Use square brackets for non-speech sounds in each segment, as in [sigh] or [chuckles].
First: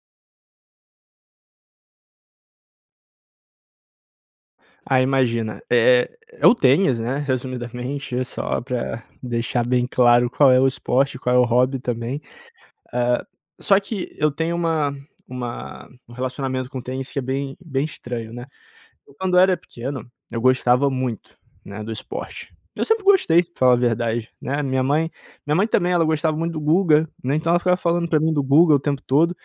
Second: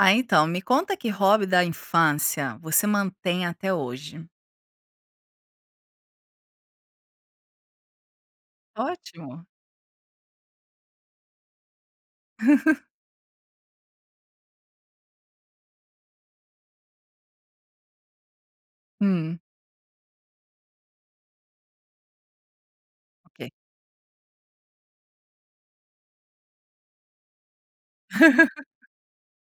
Ah, então, me conta que hobby da infância você mantém até hoje? Ah, imagina, é é é o tênis, né. Resumidamente, é só pra Ótimo. deixar bem claro, qual é o esporte, qual é o hobby também. [chuckles] Ah, só que eu tenho uma uma um relacionamento com o tênis que é bem bem estranho, né. Quando Hum. eu era pequeno, eu gostava muito, né, do esporte. Eu sempre gostei Ok. pra falar a verdade, né, a minha mãe minha mãe também ela gostava muito do Guga, né. Então, ela ficava falando pra mim do Guga o [laughs] tempo todo,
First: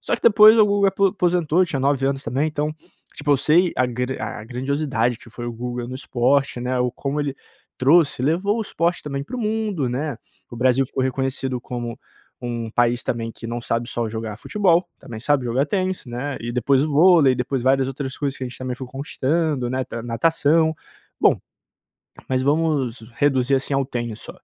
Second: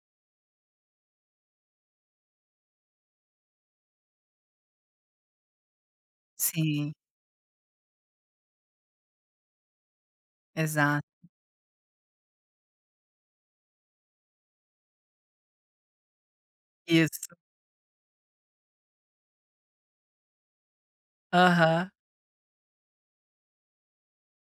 só que depois o Guga apo aposentou, eu tinha 9 anos também. Então, tipo, eu sei a grand a grandiosidade que foi o Guga no esporte, né, ou Sim. como ele trouxe levou o esporte também para o mundo, né, o Brasil ficou Exato. reconhecido como um país também que não sabe só jogar futebol, também sabe jogar tênis, né, e depois o vôlei Isso. e depois várias outras coisas que a gente também foi conquistando, né, nat natação. Bom, Aham. mas vamos reduzir assim ao tênis, só.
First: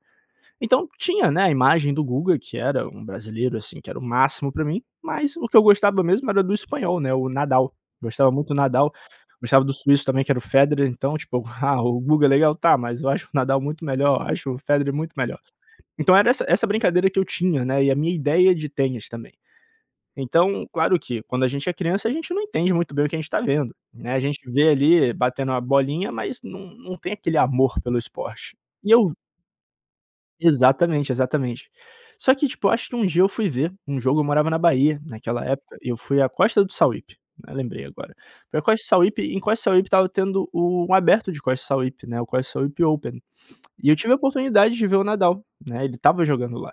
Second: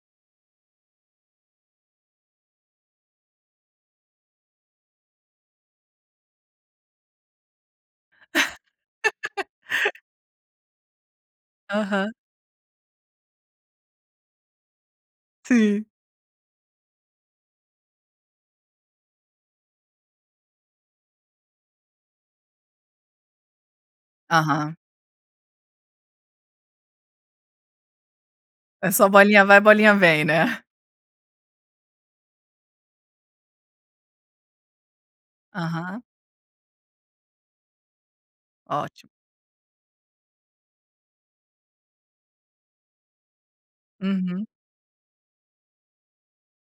Então, tinha, né, a imagem do Guga que era um brasileiro, assim, que era o máximo pra mim, mas o que eu gostava mesmo era do espanhol, né, o Nadal, gostava muito do Nadal, gostava do [laughs] suíço também que era o Federer. Então, tipo, ah, o Aham. Guga é legal, tá, mas eu acho o Nadal muito melhor, eu acho o Federer muito melhor. Sim. Então era essa essa brincadeira que eu tinha, né, e a minha ideia de tênis também. Então, claro que quando a gente é criança, a gente não entende muito bem o que a gente tá vendo, né, a gente vê Aham. ali batendo uma bolinha mas não não tem aquele amor pelo esporte. É E só eu bolinha vai, bolinha vem, né? Exatamente, exatamente. Só que tipo, acho que um dia eu fui ver um jogo, eu morava na Bahia, naquela época. E eu Aham. fui à Costa do Sauípe, né, lembrei agora. Foi a Costa do Ótimo. Sauípe, em Costa do Sauípe, estava tendo o aberto de Costa do Sauípe, o Costa do Sauípe Open. E eu tive a Uhum. oportunidade de ver o Nadal, né, ele estava jogando lá.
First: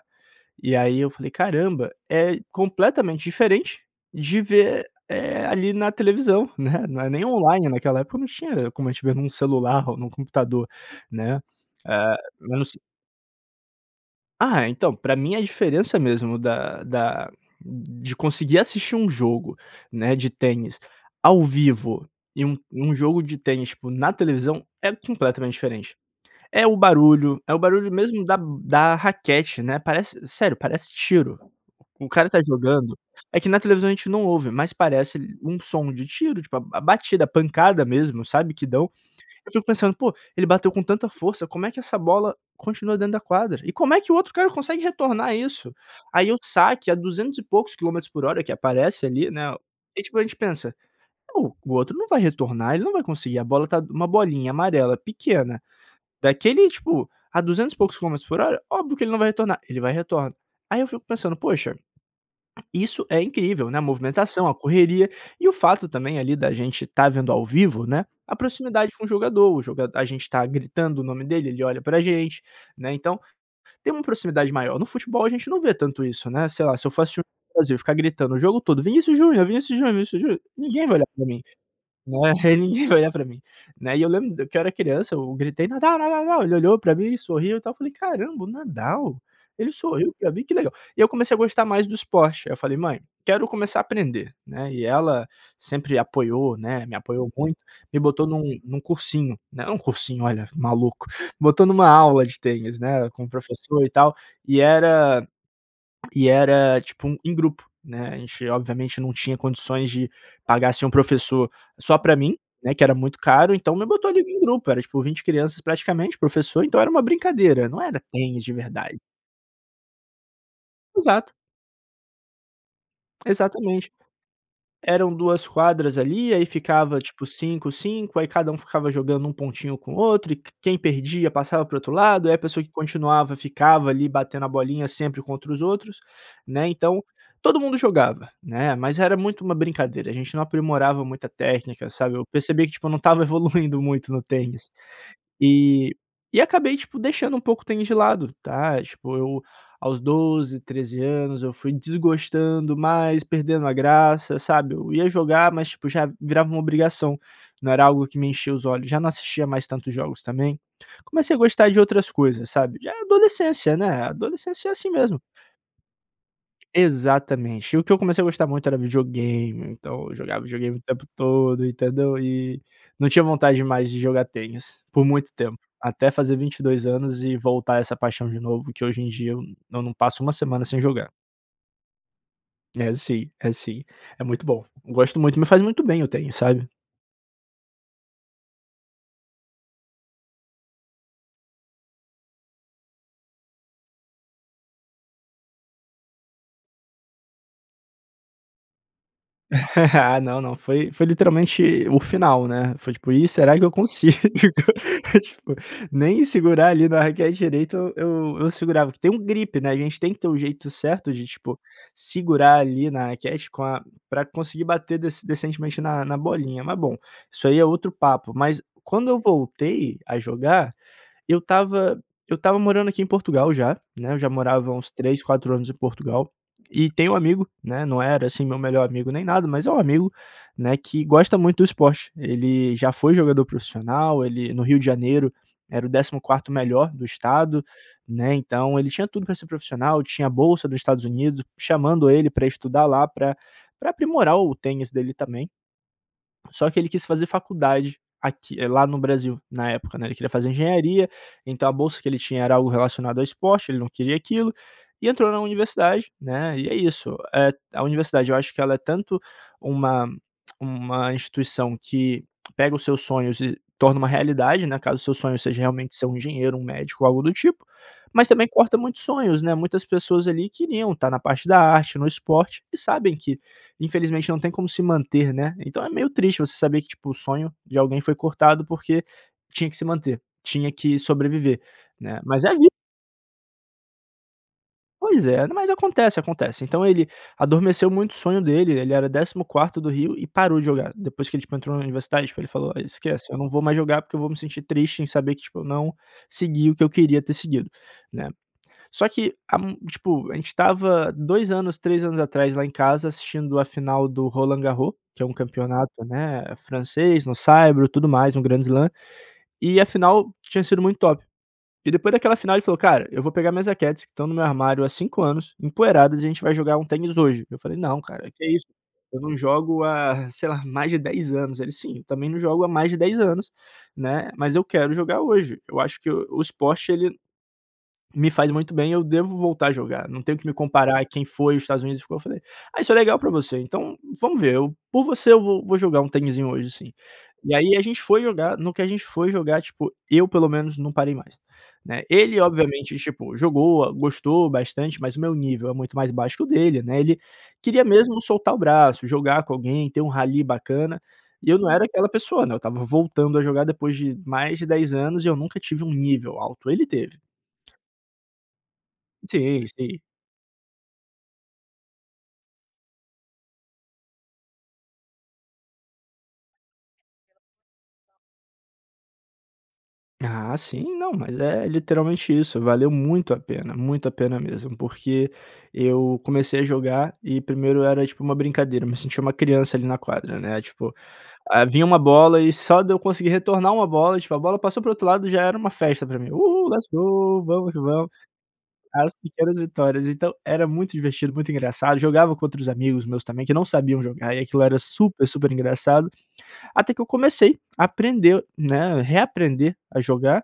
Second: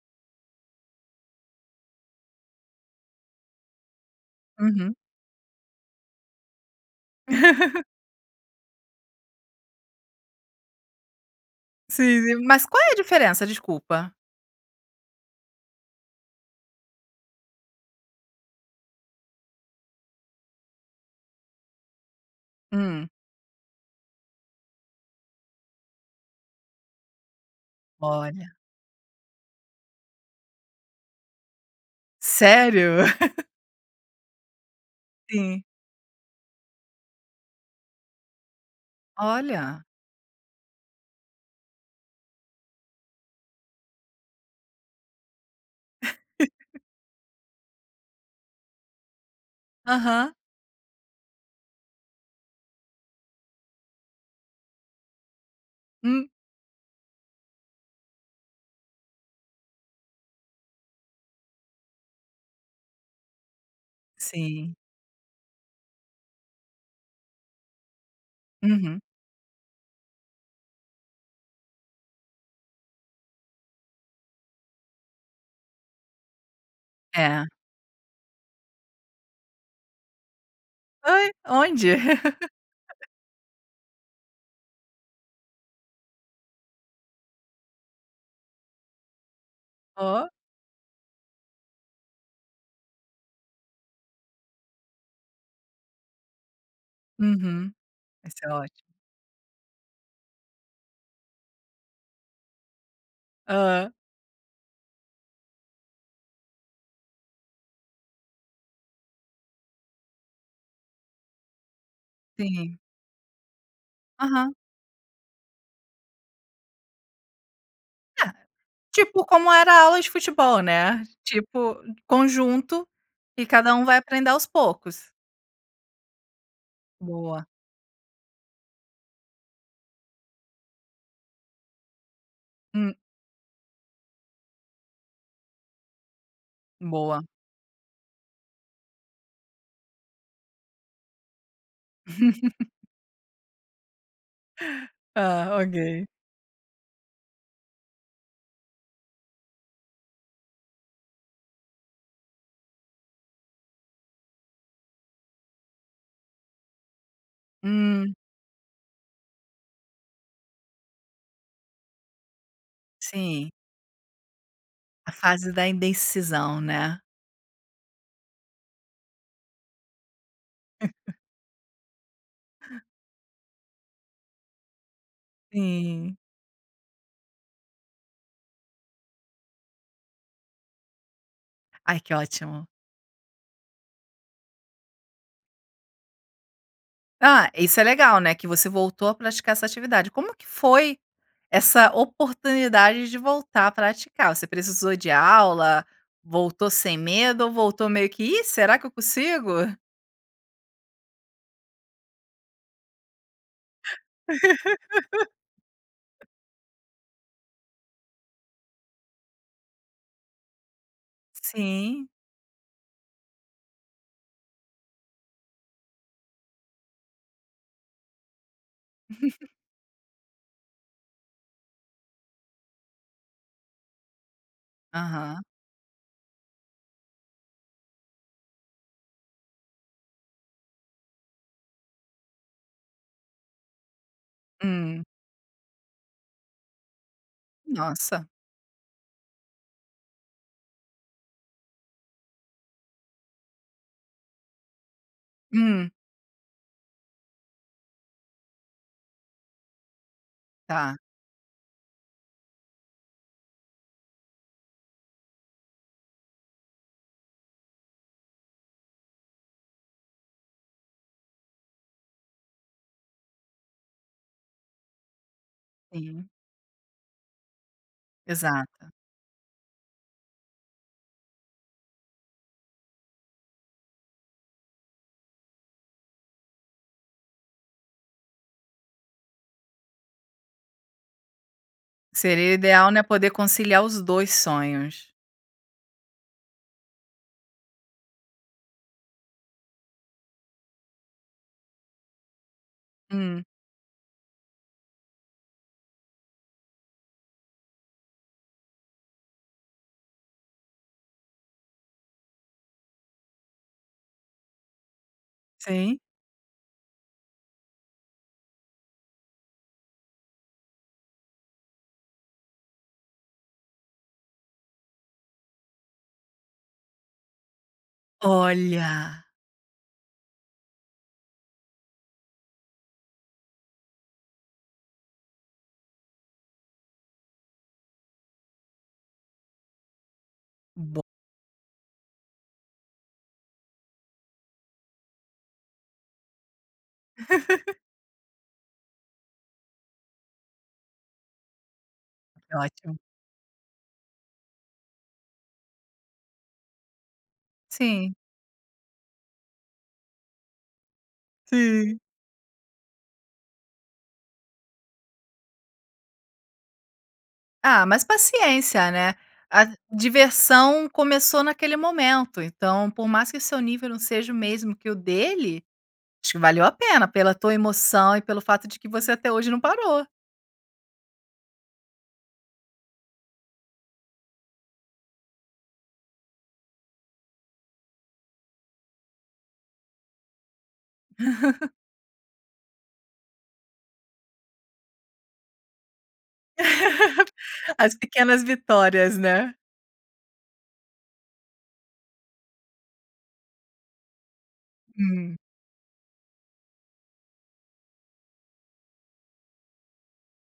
E aí eu falei caramba, é completamente diferente de ver, Uhum. eh, ali na televisão, né, não é nem online [laughs] naquela época não tinha como a gente vê num celular ou num computador, né? Sim, Eh, e não mas se qual é a diferença? Desculpa. Ah, então, pra mim a diferença mesmo da da de conseguir assistir um jogo, né, de tênis ao vivo e um um Hum. jogo de tênis, tipo, na televisão é completamente diferente. É o barulho é o barulho mesmo da Olha. da raquete, né, parece sério, parece tiro. O cara tá Sério? jogando, é [laughs] que na televisão a gente não ouve, mas parece um Sim. som de tiro, tipo, a batida, a pancada mesmo, sabe? Que dão. Eu fico Olha. pensando poxa, ele bateu com tanta força, como é que essa bola continua dentro da quadra? E como é que o outro cara consegue retornar isso? Aí, o [chuckles] saque a duzentos e poucos quilômetros por hora que aparece ali, né. E tipo a Aham. gente pensa, o o outro não vai retornar, ele não vai conseguir a bola tá uma bolinha amarela pequena, Hum. daquele tipo, a duzentos e poucos quilômetros por hora, óbvio que ele não vai retornar, ele vai e retorna. Aí eu fico pensando: "Poxa, isso é incrível," né, a movimentação, a Sim. correria e o fato também ali da gente tá vendo ao vivo, né, a proximidade Uhum. com o jogador, o joga a gente está gritando o nome dele, ele olha pra gente, né, então, tem uma proximidade maior. No futebol a gente não vê tanto isso, né. Sei lá, se eu for assistir o É. jogo do Brasil ficar gritando o jogo todo: "Vinicius Junior, Vinicius Junior, Vinicius Junior," ninguém vai olhar pra Ai. mim, Onde? né, ninguém vai [chuckles] olhar pra mim, né. E eu lembro que eu era criança, eu gritei: "Nadal, Nadal, Nadal," ele olhou pra mim e sorriu e tal. Falei: "Caramba, o Nadal, ele sorriu Oh. pra mim que legal." E eu comecei a gostar mais do esporte, aí eu falei: "Mãe, quero começar a aprender," né, e ela sempre apoiou, né, me apoiou muito, Uhum. me botou Isso é num ótimo. num cursinho, né. Um cursinho, olha, maluco, botou numa aula de tênis, né, com professor e Hã. tal, e era e era tipo em grupo, né. A gente obviamente não tinha condições de pagar assim um professor só pra mim, né, Sim. que era muito caro, então me botou ali num Aham. grupo, era tipo 20 crianças praticamente, o professor, então era uma brincadeira, não era É. tênis de verdade. Tipo, como era a aula de futebol, né, Exato. tipo, conjunto que cada um Exatamente. vai aprender aos poucos. Eram 2 quadras ali, aí ficava tipo, Boa. 5, 5. Aí, cada um, ficava jogando um pontinho com o outro e quem perdia passava para o outro lado, aí a pessoa que Hum. continuava ficava ali batendo a bolinha sempre contra os outros, né. Então, Boa. todo mundo jogava, né, mas era muito uma brincadeira a gente não aprimorava muita técnica, sabe? Eu percebi [chuckles] que tipo eu não estava evoluindo muito no tênis. Ah, Eh, ok. e acabei, tipo, deixando um pouco o tênis de lado, tá? Tipo eu, aos 12, 13 anos, eu fui desgostando mais, perdendo a graça, sabe? Eu ia jogar mas tipo já, virava uma obrigação. Não era algo Hum. que me enchia os olhos, já não assistia mais tantos jogos também. Comecei a gostar de outras coisas, sabe? Já Sim. adolescência, né? A adolescência é assim A mesmo. fase da indecisão, né? Exatamente, o que eu comecei a gostar muito era videogame, então eu jogava videogame o tempo [chuckles] todo, entendeu? E, não tinha vontade mais de jogar tênis, por muito tempo, até Sim. fazer 22 anos e voltar essa paixão de novo, que hoje em dia eu não passo uma semana sem jogar. Ai, que ótimo. É sim, é sim, é muito bom. Gosto muito, me faz muito bem o tênis, sabe? Ah, isso é legal, né, que você voltou a praticar essa atividade, como que foi essa oportunidade de voltar a praticar, você precisou de aula, voltou sem medo ou voltou meio que: "Ih será que eu consigo?" [giggles] Não, não foi foi literalmente o final, né? Foi tipo: "Ih será que eu consigo?" [laughs] Tipo, nem segurar ali na raquete direito eu eu eu segurava, porque tem um grip, né, a gente tem que ter o jeito certo de tipo, Sim. segurar ali na raquete com a pra conseguir bater decen decentemente na na bolinha mas bom, isso aí é outro papo, mas quando eu [laughs] voltei a jogar, eu estava eu estava morando aqui em Portugal já, né, eu já morava uns 3 Aham. 4 anos em Portugal e tem amigo, né, não era assim meu melhor amigo nem nada, mas é um amigo, né, que gosta muito do esporte. Ele já foi jogador profissional, ele no Rio de Hum. Janeiro era o 14° melhor do estado, Nossa. né, então ele tinha tudo pra ser profissional, tinha bolsa do Estados Unidos, chamando ele pra estudar lá pra pra aprimorar o tênis dele também. Hum. Só que ele quis fazer faculdade, aqui eh, lá no Brasil, na época né, ele queria fazer Tá. engenharia, então a bolsa que ele tinha era algo relacionado ao esporte, ele não queria aquilo, e entrou na universidade, né, e é isso, eh a universidade eu acho que ela é tanto, uma uma instituição que, que pega os seus sonhos e torna uma realidade, né, caso o seu sonho seja realmente ser um Sim. engenheiro, um médico ou algo do tipo, mas também corta Exato. muitos sonhos, né. Muitas pessoas ali queriam tá na parte da arte, no esporte e sabem que, infelizmente, não tem como se manter, né? Então é meio triste você saber que tipo o sonho de alguém foi cortado porque tinha que se manter, tinha que sobreviver, né? Mas é Seria a vi ideal né, poder conciliar os dois sonhos. Pois é, mas acontece, acontece. Então ele adormeceu muito o sonho dele, ele era 14° do Rio e parou de jogar, depois que ele, tipo, entrou na universidade tipo ele falou: "Esquece, eu Hum. não vou mais jogar porque eu vou me sentir triste em saber que, tipo, eu não segui o que eu queria ter seguido." Né. Só que a tipo, a gente estava 2 anos 3 anos atrás lá em casa assistindo a final do Roland Garros que é campeonato, Sim. né, francês, no saibro, tudo mais um grand slam. E afinal tinha sido muito top. E depois daquela final ele falou: "Cara eu vou pegar minhas raquetes que estão no meu armário há 5 anos, empoeiradas e a gente vai jogar um tênis hoje." Eu falei: "Não cara, que é isso? Eu Olha. não jogo há sei lá mais de 10 anos." ele: "Sim, eu também não jogo há mais de 10 anos, né? Mas eu quero jogar hoje, eu acho que o o esporte ele, me faz muito bem eu devo voltar a jogar, não tenho que me Bo comparar quem foi e os Estados Unidos ficou." eu falei: "Ah isso é legal pra você, então vamos ver, eu por você eu vou vou jogar tenizinho hoje sim." E aí [laughs] a gente foi jogar, no que a gente foi jogar, tipo, eu pelo menos não parei mais, né? Ele Que ótimo. obviamente, tipo, jogou gostou bastante mas o meu nível é muito mais baixo que o dele, né, ele queria Sim. mesmo soltar o braço, jogar com alguém, ter um rally bacana e eu não era Sim. aquela pessoa, né, eu estava voltando a jogar depois de mais de 10 anos e eu nunca tive um nível alto, ele teve. Ah, mas paciência né? A Sim. Sim. diversão começou naquele momento, então por mais que seu nível não seja o mesmo que o dele, acho que valeu a pena pela tua emoção e pelo fato de que você até hoje não parou. Ah sim, não mas é literalmente isso. Valeu muito a pena, muito a pena mesmo, porque eu comecei a jogar e primeiro era tipo uma brincadeira, me senti uma criança ali na quadra, né, tipo, ah, [laughs] vinha uma bola e só de eu conseguir retornar uma bola, tipo, a bola passou pro outro lado já era uma festa pra mim uhu let's go vamos [laughs] que As vamos. pequenas As vitórias, né? pequenas vitórias então, era muito divertido, muito engraçado, jogava com outros amigos meus também, que não sabiam jogar, e aquilo era super Hum. super engraçado. Até que eu comecei a aprender, né, reaprender a jogar,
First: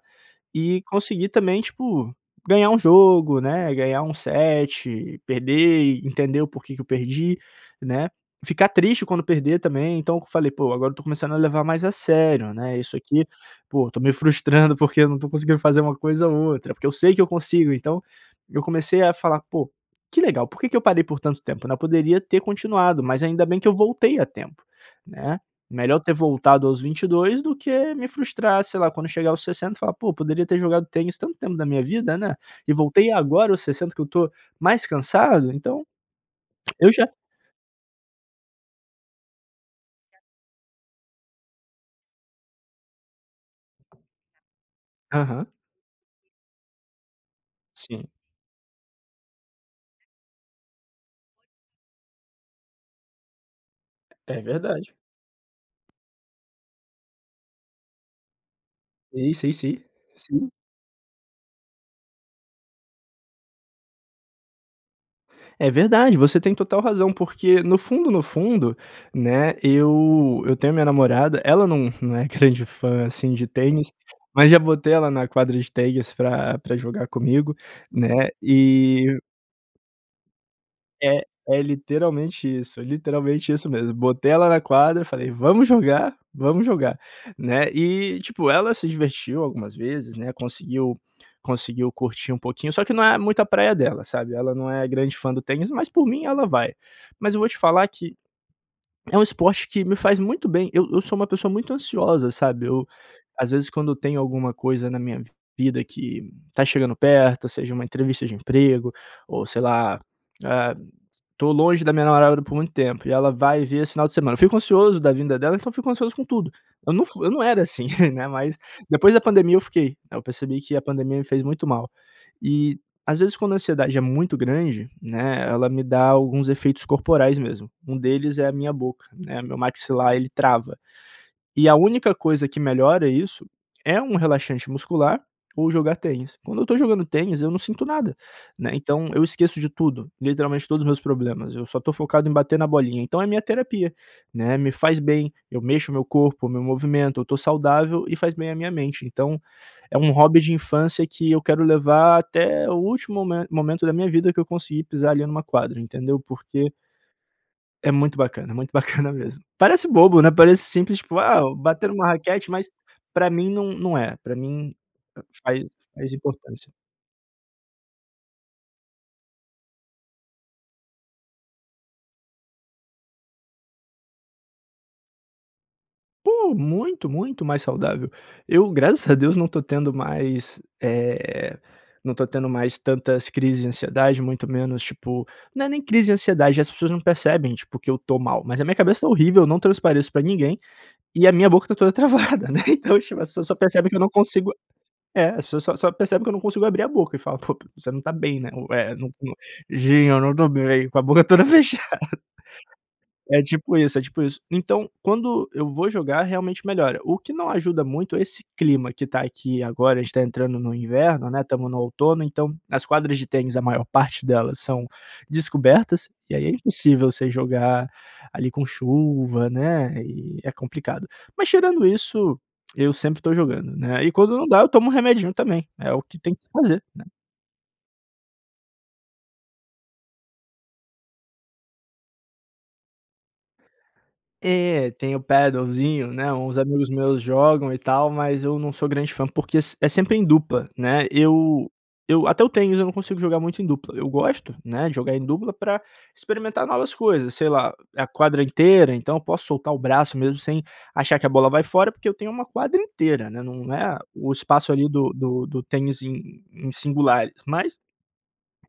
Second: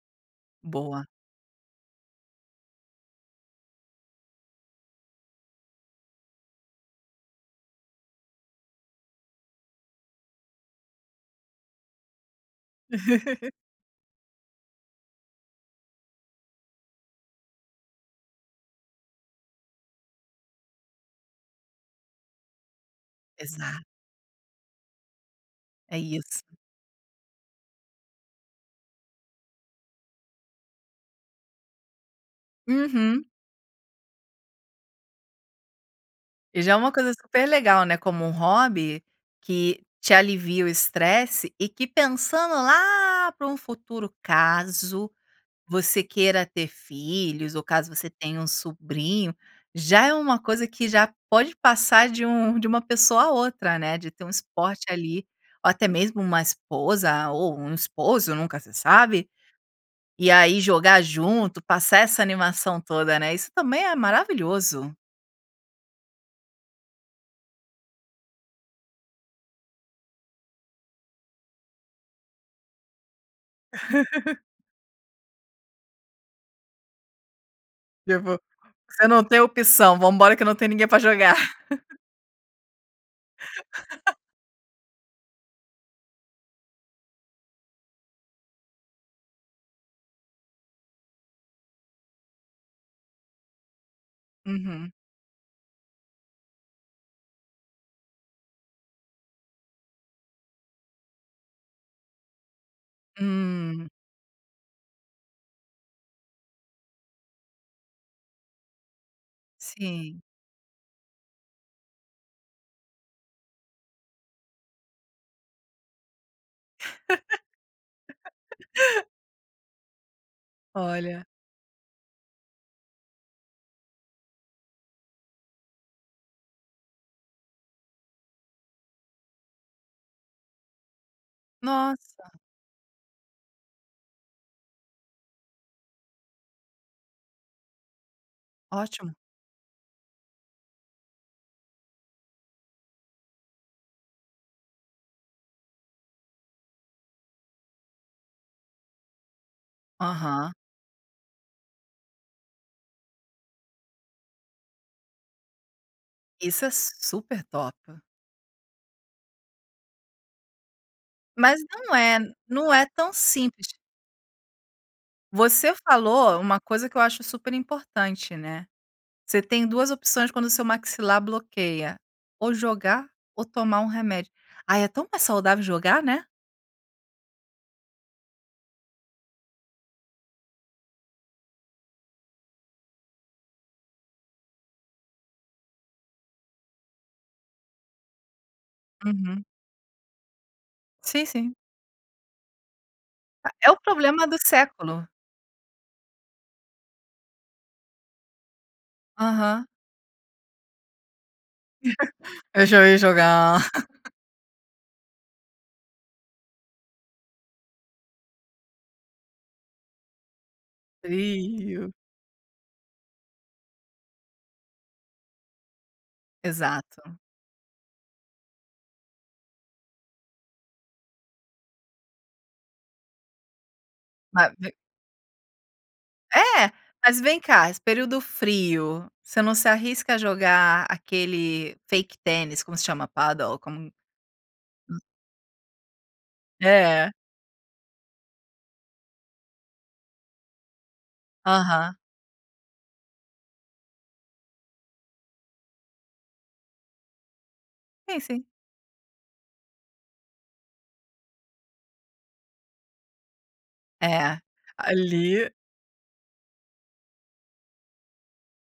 e Boa. consegui também tipo ganhar um jogo, né, ganhar um set, perder, entender o porque que eu perdi, né, ficar triste quando perder também, então eu falei: "Pô agora eu tô começando a levar mais a sério, né, isso aqui [laughs] po estou me frustrando porque eu não estou conseguindo fazer uma coisa ou outra, porque eu sei que eu consigo." Então eu comecei a falar: "Pô que legal ,por que que eu parei por tanto tempo né Eu poderia ter continuado, mas ainda bem que eu Exato. voltei a tempo né? É Melhor ter isso. voltado aos 22 do que me frustrar, sei lá, quando chegar aos 60" e falar: "Pô, poderia ter jogado tênis tanto tempo na minha vida, né? E voltei Uhum. agora aos 60 que eu estou mais cansado." Então, E já é eu uma já coisa super legal né, como um hobby que te alivia o estresse e que pensando lá para um futuro, caso Aham. você queira ter filhos ou caso Sim. você tenha um sobrinho, já é uma coisa que já pode passar de um de uma pessoa a outra, né, de ter um É esporte verdade. ali ou até mesmo uma esposa ou um esposo, nunca se sabe. Sim, sim, sim. E Sim. aí jogar junto passar essa animação toda né isso também é maravilhoso. É verdade você tem total razão, porque no fundo no fundo, né, eu eu tenho a minha namorada, ela não não é grande fã assim de tênis, [laughs] mas já botei ela na quadra de tênis pra pra jogar comigo, Eu né, vou você e não tenho opção, vambora que não tem ninguém pra É jogar. é [laughs] literalmente isso, literalmente isso mesmo. [laughs] Botei ela na quadra e falei: "Vamos jogar, vamos jogar" né, e tipo ela se divertiu algumas vezes, né, conseguiu conseguiu curtir um pouquinho, só que não é muito a praia dela sabe. Ela não é Uhum. grande fã do tênis, mas por mim ela vai. Mas eu vou te falar que é um esporte que me faz muito bem. Eu eu sou uma pessoa muito ansiosa, sabe, eu às vezes Hum. quando tem alguma coisa na minha vida que tá chegando perto, ou seja, uma entrevista de emprego, ou sei lá, Sim. ah tô longe da minha namorada por muito tempo, e ela vai vir esse final de semana. Eu fico ansioso da vinda dela, então fico ansioso com tudo. Eu não f eu não era assim, né, mas [laughs] depois da pandemia eu fiquei. Aí eu percebi que a pandemia me Olha. fez muito mal. E às vezes quando a ansiedade é muito grande, né, ela me dá alguns efeitos corporais mesmo, um deles é a minha boca, né, meu maxilar ele trava. E a única Nossa. coisa que melhora isso é um relaxante muscular, ou jogar tênis. Quando eu tô jogando tênis eu não sinto nada, né, então Ótimo. eu esqueço de tudo, literalmente todos os meus problemas, eu só tô focado em bater na bolinha. Então é minha terapia, né, me faz bem. Eu mexo o meu corpo, me movimento, eu tô saudável, e faz bem a minha mente. Então é um hobby de Aham. infância, que eu quero levar até o último mome momento da minha vida que eu conseguir pisar ali numa quadra entendeu, Isso é porque su super top. é muito bacana, muito bacana mesmo. Parece bobo, né, parece simples tipo, ah Mas bater não numa é raquete mas, não é tão pra mim simples. não não é, pra mim faz Você faz falou uma importância. coisa que eu acho super importante, né. Você tem 2 opções quando seu maxilar bloqueia, ou jogar ou tomar remédio. Ah é tão mais saudável jogar, né? Pô, muito, muito mais saudável. Eu graças a Deus não tô tendo mais, eh, não tô tendo mais tantas crises de ansiedade, muito menos tipo não é nem crise de ansiedade, as pessoas não percebem tipo que eu tô mal, mas a minha cabeça tá horrível, Uhum. eu não transpareço pra ninguém, e Sim, a minha sim. boca está toda travada, né, então tipo as pessoas [unintelligible] só É o percebem que eu não problema do consigo século. é as pessoas só só percebem que eu não consigo abrir a boca, e fala: "Pô você não está bem, né?" é o é não, Aham. "Sim eu não estou bem. com a boca toda fechada. [giggles] Eu já ia É jogar. tipo isso, é [giggles] tipo isso, então quando eu vou jogar realmente melhora. O que não ajuda muito é esse clima que tá aqui agora, a gente tá entrando no inverno, né, estamos no Frio. outono então, as quadras de tênis, a maior parte delas, são descobertas, e aí é Exato. impossível você jogar, ali com chuva, né, e é complicado, mas tirando isso, eu sempre estou jogando, né, e quando não dá eu [unintelligible] tomo um remedinho também é o que tem que É, fazer, né. mas vem cá esse período frio, você não se arrisca a jogar aquele fake tênis, como se chama? Padel como É, [unintelligible] tem o padelzinho, né, uns amigos É. meus jogam e tal, mas eu não sou grande fã, porque é é sempre em dupla, né. Eu Aham. eu até eu tenho, mas eu não consigo jogar muito em dupla. Eu gosto, né, de jogar em dupla pra experimentar novas coisas, sei lá, é a Sim, quadra sim. inteira então eu posso soltar o braço mesmo, sem achar que a bola vai fora porque eu tenho uma quadra inteira, né, nã não é o É, espaço ali do do ali do tênis em em singulares mas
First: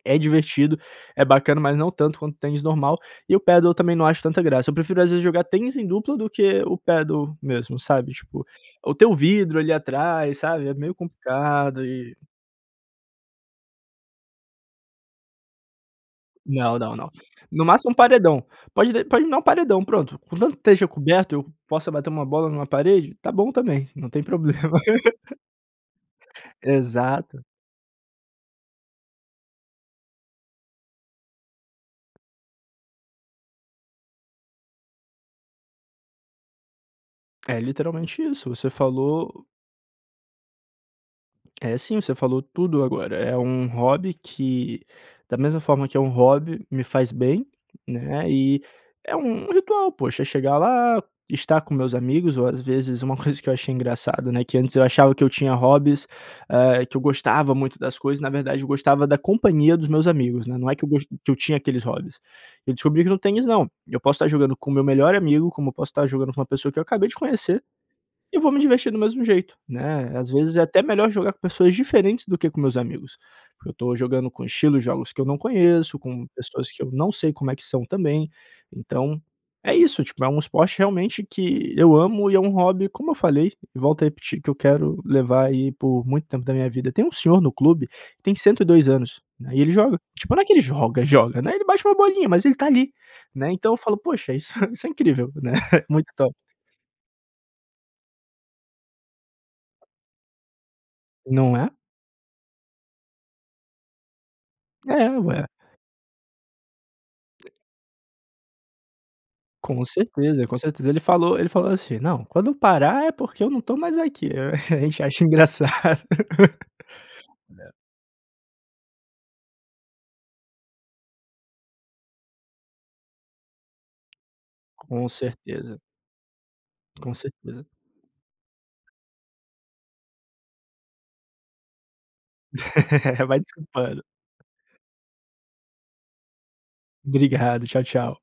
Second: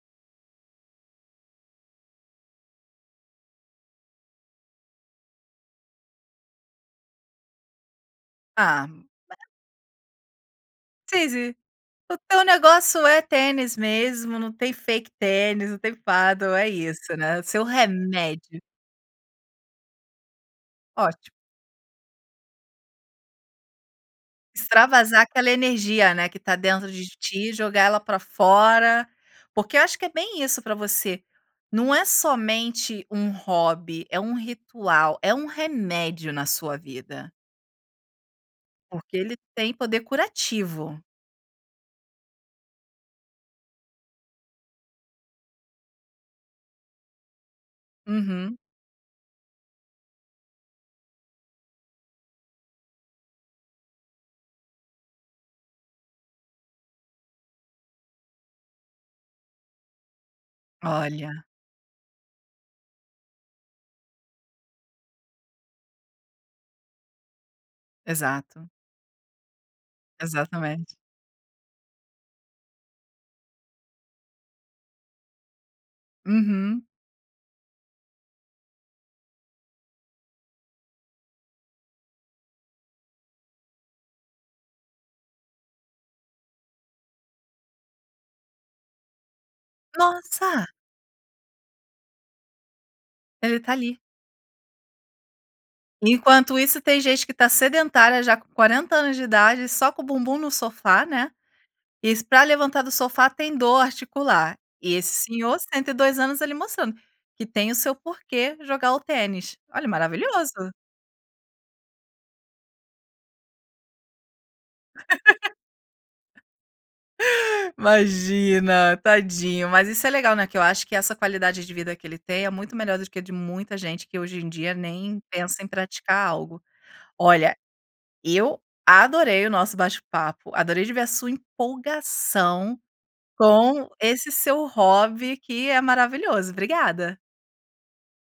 é divertido, é bacana mas não tanto quanto o tênis normal. E o Padel também não acho tanta graça, eu prefiro às vezes jogar tênis em dupla do que o Padel mesmo, sabe tipo, Ah. o tem o [unintelligible] vidro ali atrás, sabe? É meio Sei sim. complicado O e teu negócio é tênis mesmo, não tem fake tênis, não tem Padel, é Não, não, não. isso né o seu No máximo um paredão. remédio. Pode de pode me dar um paredão pronto, contanto que esteja coberto, Ótimo. que eu possa bater uma bola numa parede, tá bom também, não tem problema. Extravasar [laughs] aquela energia, né, que tá dentro de Exato. ti. Jogar ela para fora. Porque eu acho que é bem isso para você, não é somente um hobby, é um ritual, é um remédio na sua vida. É literalmente isso, você Porque ele falou tem poder curativo. É sim, você falou tudo agora. É um hobby que, da mesma forma que é um hobby, me faz bem, né. Uhum. E é um ritual poxa é chegar lá, estar com meus amigos ou às vezes uma coisa que eu achei engraçada, né, que antes eu achava que eu tinha hobbies, eh, que eu gostava muito das coisas, na verdade eu gostava da companhia dos meus amigos, né, não é que eu, que eu gost que eu Olha. tinha aqueles hobbies. Eu descobri que no tênis não, eu posso tá jogando com o meu melhor amigo, como posso tá jogando com uma pessoa que eu acabei de conhecer, e vou me Exato. divertir do mesmo jeito, né, às vezes é até Exatamente. melhor jogar com pessoas diferentes do que com os meus amigos, porque eu tô jogando com estilos de jogos que eu não conheço, com pessoas que Uhum. eu não sei como é que são também, então é isso tipo é um esporte realmente que eu amo e é um hobby, como eu falei, e volto a repetir que eu quero levar aí por muito tempo da minha vida. Tem um senhor no clube tem 102 anos, né, e ele joga, tipo não é que ele Nossa. joga joga né, ele bate uma bolinha mas ele tá ali, né. Ele Então tá eu falo: ali. "Poxa isso isso é incrível, né!" [chuckles] Muito top. Enquanto isso tem gente que tá sedentária já com 40 anos de idade, só com o bumbum no sofá, né, Não é? isso pra levantar do sofá tem dor articular, e É esse ué. senhor 102 anos, ele mostrando que tem o seu porquê jogar o tênis. Com Olha certeza, com maravilhoso. certeza ele falou ele falou assim: "Não, quando eu parar é porque eu não estou mais aqui." [laughs] A gente acha [laughs] engraçado. [laughs] É. Imagina tadinho. Mas isso é legal, né, que eu acho que essa qualidade de vida que ele tem é muito melhor do que a de muita gente que hoje em dia Com nem pensa em certeza. praticar algo. Com Olha certeza. eu adorei o nosso bate papo, adorei de ver a sua empolgação [laughs] Vai com desculpando. esse seu hobby que é maravilhoso, obrigada. Obrigado, tchau, tchau.